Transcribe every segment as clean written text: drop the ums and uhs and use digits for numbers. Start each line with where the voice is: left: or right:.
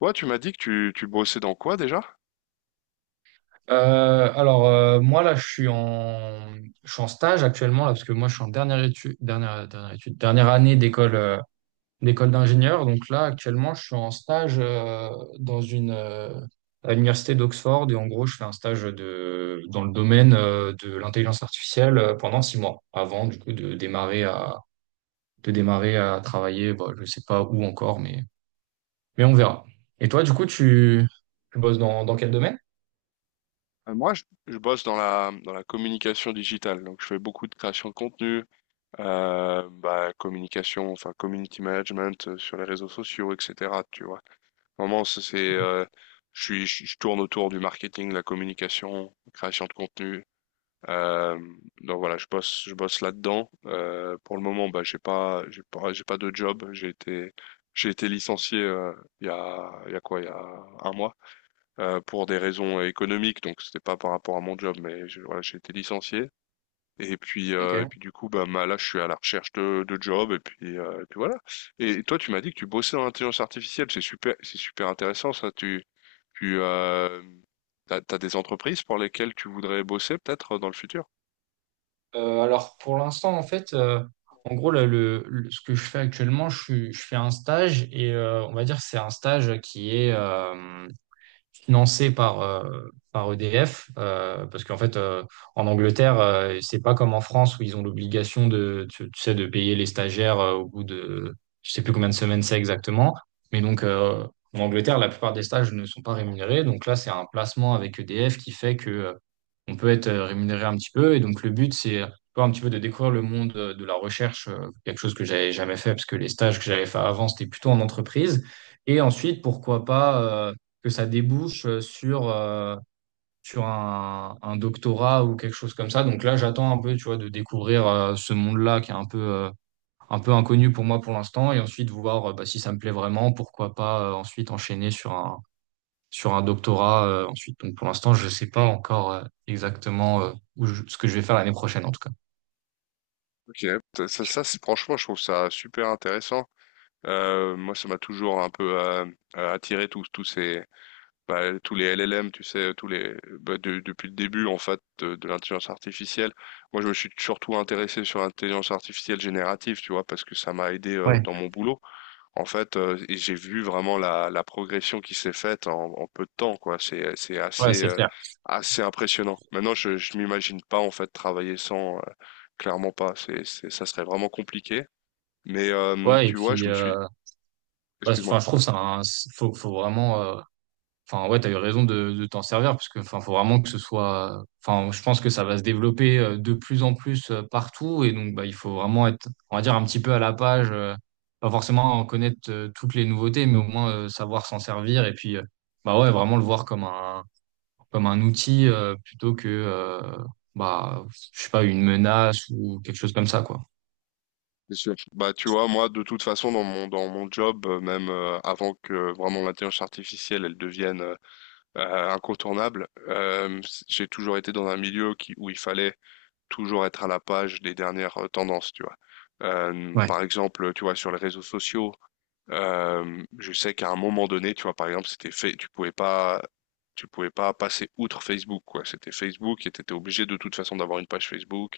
left: Toi, tu m'as dit que tu bossais dans quoi déjà?
right: Là, je suis en stage actuellement, là, parce que moi, je suis en dernière dernière année d'école d'ingénieur. Donc là, actuellement, je suis en stage, dans à l'université d'Oxford. Et en gros, je fais un dans le domaine, de l'intelligence artificielle, pendant 6 mois, avant, du coup, de démarrer à travailler. Bon, je sais pas où encore, mais on verra. Et toi, du coup, tu bosses dans quel domaine?
left: Moi, je bosse dans la communication digitale. Donc, je fais beaucoup de création de contenu, communication, enfin, community management sur les réseaux sociaux, etc. Tu vois. Vraiment, ça, c'est, je tourne autour du marketing, la communication, création de contenu. Euh, donc voilà, je bosse là-dedans. Pour le moment, bah, j'ai pas de job. J'ai été licencié il y a, il y a un mois. Pour des raisons économiques, donc c'était pas par rapport à mon job, mais voilà, j'ai été licencié. Et puis,
right: Ok.
left: du coup, bah, là, je suis à la recherche de job, et puis, voilà. Et toi, tu m'as dit que tu bossais dans l'intelligence artificielle, c'est super intéressant ça. Tu, euh, t'as, t'as des entreprises pour lesquelles tu voudrais bosser peut-être dans le futur?
right: Alors pour l'instant, en fait, en gros, là, ce que je fais actuellement, je fais un stage et on va dire que c'est un stage qui est, financé par EDF, parce qu'en fait, en Angleterre, c'est pas comme en France où ils ont l'obligation tu sais, de payer les stagiaires au je sais plus combien de semaines c'est exactement, mais en Angleterre, la plupart des stages ne sont pas rémunérés, donc là, c'est un placement avec EDF qui fait que on peut être rémunéré un petit peu, et donc le but, c'est tu vois, un petit peu de découvrir le monde de la recherche, quelque chose que j'avais jamais fait, parce que les stages que j'avais fait avant, c'était plutôt en entreprise. Et ensuite, pourquoi pas que ça débouche sur un doctorat ou quelque chose comme ça. Donc là, j'attends un peu, tu vois, de découvrir ce monde-là qui est un un peu inconnu pour moi pour l'instant et ensuite voir bah, si ça me plaît vraiment, pourquoi pas ensuite enchaîner sur un doctorat ensuite. Donc pour l'instant, je sais pas encore exactement ce que je vais faire l'année prochaine en tout cas.
left: Ok, ça, franchement, je trouve ça super intéressant. Moi, ça m'a toujours un peu attiré tous ces bah, tous les LLM, tu sais, tous les bah, depuis le début en fait de l'intelligence artificielle. Moi, je me suis surtout intéressé sur l'intelligence artificielle générative, tu vois, parce que ça m'a aidé
right: Ouais,
left: dans mon boulot. En fait, et j'ai vu vraiment la, la progression qui s'est faite en, en peu de temps, quoi. C'est
right: ouais,
left: assez
right: c'est clair.
left: assez impressionnant. Maintenant, je m'imagine pas en fait travailler sans, clairement pas. C'est ça serait vraiment compliqué. Mais
right: Ouais, et
left: tu vois,
right: puis, bah, enfin, je
left: excuse-moi.
right: trouve ça, faut vraiment. Enfin, ouais, t'as eu raison de t'en servir parce que, enfin, faut vraiment que ce soit. Enfin, je pense que ça va se développer de plus en plus partout et donc, bah, il faut vraiment être, on va dire, un petit peu à la page. Pas forcément en connaître toutes les nouveautés, mais au moins savoir s'en servir et puis, bah ouais, vraiment le voir comme un outil plutôt bah, je sais pas, une menace ou quelque chose comme ça, quoi.
left: Bien sûr. Bah, tu vois, moi, de toute façon, dans mon job, même avant que vraiment l'intelligence artificielle, elle devienne incontournable, j'ai toujours été dans un milieu où il fallait toujours être à la page des dernières tendances, tu vois.
right: Ouais.
left: Par exemple, tu vois, sur les réseaux sociaux, je sais qu'à un moment donné, tu vois, par exemple, c'était fait, tu pouvais pas passer outre Facebook, quoi. C'était Facebook et t'étais obligé de toute façon d'avoir une page Facebook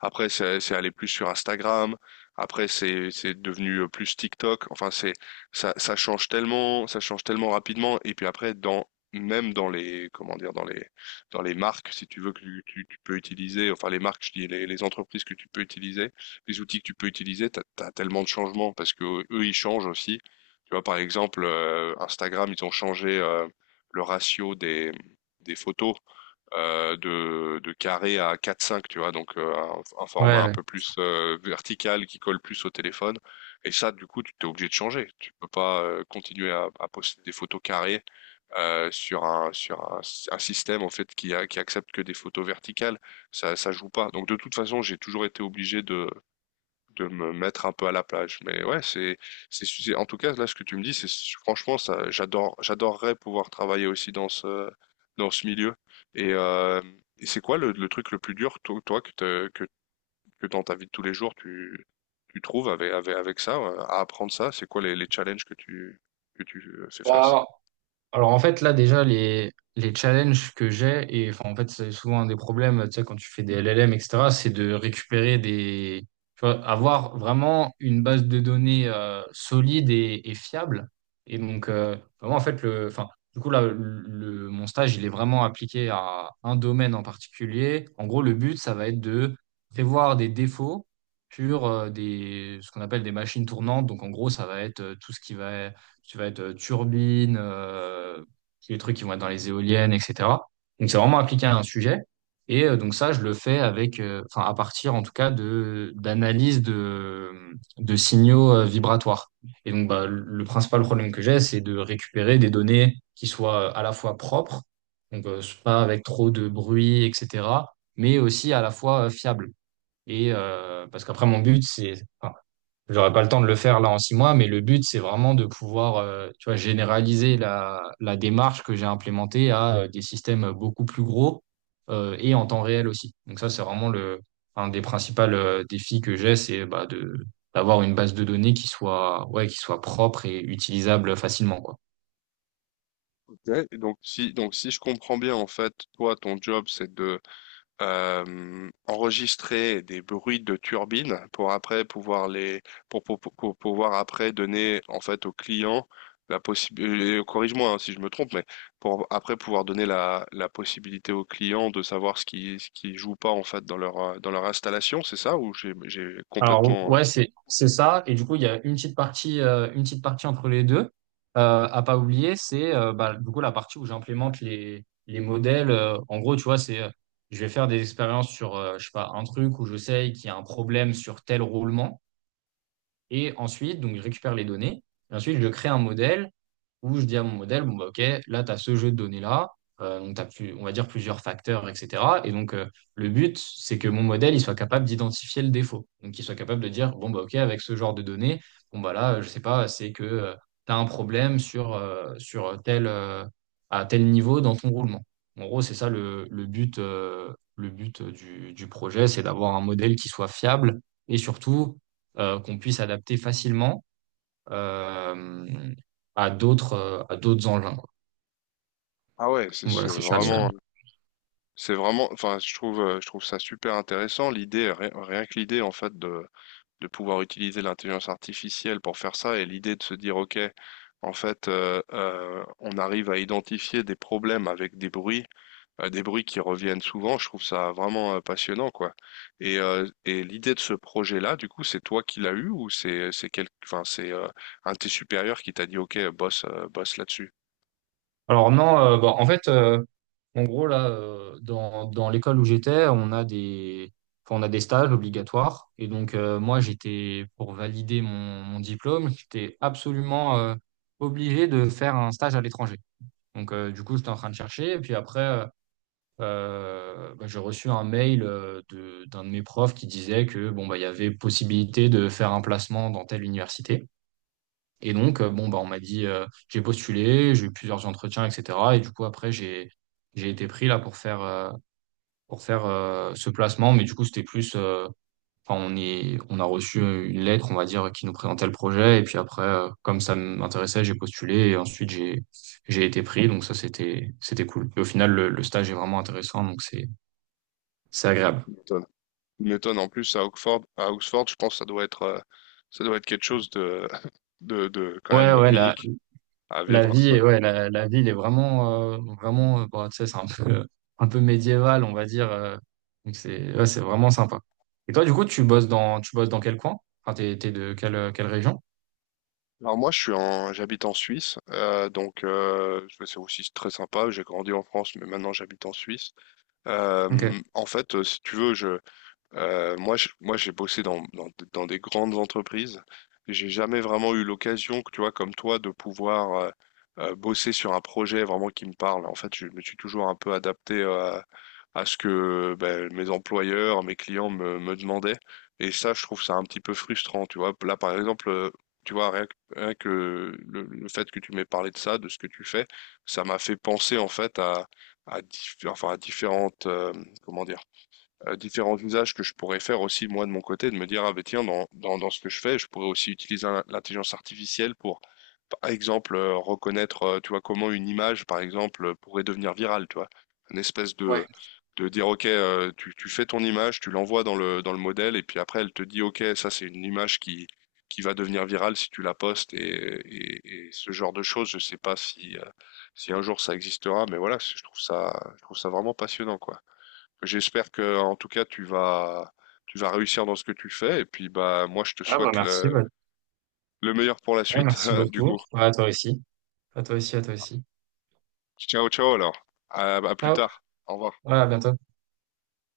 left: après, c'est allé plus sur Instagram. Après, c'est devenu plus TikTok. Enfin, c'est ça change tellement, ça change tellement rapidement. Et puis après, dans même dans les comment dire dans les marques, si tu veux que tu peux utiliser, enfin les marques, je dis les entreprises que tu peux utiliser, les outils que tu peux utiliser, t'as tellement de changements parce que eux ils changent aussi. Tu vois, par exemple, Instagram, ils ont changé le ratio des photos de carré à quatre cinq tu vois, donc un
right: Ouais.
left: format un
right: Ouais.
left: peu plus vertical qui colle plus au téléphone. Et ça, du coup, tu t'es obligé de changer. Tu peux pas continuer à poster des photos carrées sur un système en fait qui accepte que des photos verticales. Ça joue pas. Donc de toute façon, j'ai toujours été obligé de me mettre un peu à la plage. Mais ouais, en tout cas, là, ce que tu me dis, c'est, franchement, ça, j'adore, j'adorerais pouvoir travailler aussi dans dans ce milieu. Et, euh, et c'est quoi le truc le plus dur, toi, toi, que, t'as- que dans ta vie de tous les jours, tu trouves avec, avec ça, à apprendre ça? C'est quoi les challenges que tu fais face?
right: Bah, Alors en fait là déjà les challenges que j'ai et enfin en fait c'est souvent un des problèmes tu sais quand tu fais des LLM etc c'est de récupérer des tu vois, avoir vraiment une base de données solide et fiable et vraiment en fait le enfin du coup mon stage il est vraiment appliqué à un domaine en particulier, en gros le but ça va être de prévoir des défauts sur des ce qu'on appelle des machines tournantes, donc en gros ça va être tout ce qui va tu vas être turbine, les trucs qui vont être dans les éoliennes, etc. Donc c'est vraiment appliqué à un sujet. Et donc ça, je le fais avec, enfin à partir en tout cas de d'analyse de signaux vibratoires. Et donc bah, le principal problème que j'ai, c'est de récupérer des données qui soient à la fois propres, donc pas avec trop de bruit, etc. Mais aussi à la fois fiables. Et parce qu'après mon but, enfin, j'aurais pas le temps de le faire là en 6 mois, mais le but, c'est vraiment de pouvoir, tu vois, généraliser la démarche que j'ai implémentée à des systèmes beaucoup plus gros et en temps réel aussi. Donc ça, c'est vraiment un des principaux défis que j'ai, c'est d'avoir une base de données qui soit, ouais, qui soit propre et utilisable facilement, quoi.
left: Ouais, et donc si je comprends bien en fait, toi ton job c'est de enregistrer des bruits de turbines pour après pouvoir les pour pouvoir après donner en fait au client la possibilité corrige-moi hein, si je me trompe mais pour après pouvoir donner la, la possibilité au client de savoir ce qui joue pas en fait dans leur installation, c'est ça ou j'ai
right: Alors
left: complètement
right: ouais, c'est ça. Et du coup, il y a une petite partie entre les deux à pas oublier, c'est bah, du coup la partie où j'implémente les modèles. En gros, tu vois, c'est je vais faire des expériences sur je sais pas un truc où je sais qu'il y a un problème sur tel roulement. Et ensuite, donc, je récupère les données. Et ensuite, je crée un modèle où je dis à mon modèle, OK, là, tu as ce jeu de données-là. Donc, t'as plus, on va dire plusieurs facteurs, etc. Et donc, le but, c'est que mon modèle, il soit capable d'identifier le défaut. Donc, il soit capable de dire, OK, avec ce genre de données, là, je sais pas, c'est que tu as un problème sur tel, à tel niveau dans ton roulement. En gros, c'est ça le but du projet, c'est d'avoir un modèle qui soit fiable et surtout qu'on puisse adapter facilement euh, à d'autres engins, quoi.
left: Ah ouais, c'est
right: Donc
left: c'est
right: voilà, c'est ça.
left: vraiment c'est vraiment enfin je trouve ça super intéressant l'idée rien que l'idée en fait de pouvoir utiliser l'intelligence artificielle pour faire ça et l'idée de se dire, OK, en fait, on arrive à identifier des problèmes avec des bruits qui reviennent souvent. Je trouve ça vraiment passionnant, quoi. Et l'idée de ce projet-là, du coup, c'est toi qui l'as eu ou c'est quel, enfin c'est un de tes supérieurs qui t'a dit, OK, bosse bosse là-dessus.
right: Alors non, en fait, en gros, là, dans l'école où j'étais, enfin, on a des stages obligatoires. Et donc, moi, j'étais, pour valider mon diplôme, j'étais absolument obligé de faire un stage à l'étranger. Donc, du coup, j'étais en train de chercher. Et puis après, bah, j'ai reçu un mail d'un de mes profs qui disait que bon bah il y avait possibilité de faire un placement dans telle université. Et bon bah on m'a dit j'ai postulé, j'ai eu plusieurs entretiens, etc. Et du coup après j'ai été pris là pour faire ce placement, mais du coup c'était plus enfin, on a reçu une lettre on va dire qui nous présentait le projet et puis après comme ça m'intéressait j'ai postulé et ensuite j'ai été pris, donc ça c'était cool. Et au final le stage est vraiment intéressant donc c'est agréable.
left: M'étonne m'étonnes. En plus à Oxford, je pense que ça doit être quelque chose de de quand
right: Ouais,
left: même unique à vivre.
right: ouais, la ville est vraiment, vraiment, bon, tu sais, c'est un peu, un peu médiéval, on va dire. Donc c'est, ouais, c'est vraiment sympa. Et toi, du coup, tu bosses dans quel coin? Enfin, t'es de quelle région?
left: Alors moi, j'habite en Suisse, donc c'est aussi très sympa. J'ai grandi en France, mais maintenant j'habite en Suisse.
right: Ok.
left: En fait, si tu veux, moi, j'ai bossé dans des grandes entreprises. J'ai jamais vraiment eu l'occasion, tu vois, comme toi, de pouvoir bosser sur un projet vraiment qui me parle. En fait, je me suis toujours un peu adapté à ce que ben, mes employeurs, mes clients me, me demandaient. Et ça, je trouve ça un petit peu frustrant, tu vois. Là, par exemple, tu vois, rien que le fait que tu m'aies parlé de ça, de ce que tu fais, ça m'a fait penser, en fait, enfin, à différentes, comment dire différents usages que je pourrais faire aussi moi de mon côté, de me dire, ah ben tiens, dans ce que je fais, je pourrais aussi utiliser l'intelligence artificielle pour, par exemple, reconnaître, tu vois, comment une image, par exemple, pourrait devenir virale, tu vois. Une espèce
right: Ouais.
left: de dire, ok, tu fais ton image, tu l'envoies dans dans le modèle, et puis après, elle te dit, ok, ça c'est une image qui va devenir virale si tu la postes, et, et ce genre de choses, je sais pas si, si un jour ça existera, mais voilà, je trouve ça vraiment passionnant, quoi. J'espère que, en tout cas, tu vas réussir dans ce que tu fais. Et puis, bah, moi, je te
right: Ah bah
left: souhaite
right: merci, bah,
left: le meilleur pour la
right: ouais,
left: suite,
right: merci
left: du
right: beaucoup.
left: coup.
right: Ouais, à toi aussi. À toi aussi, à toi aussi.
left: Ciao, ciao alors. À plus
right: Ciao.
left: tard. Au revoir.
right: Ouais, à bientôt.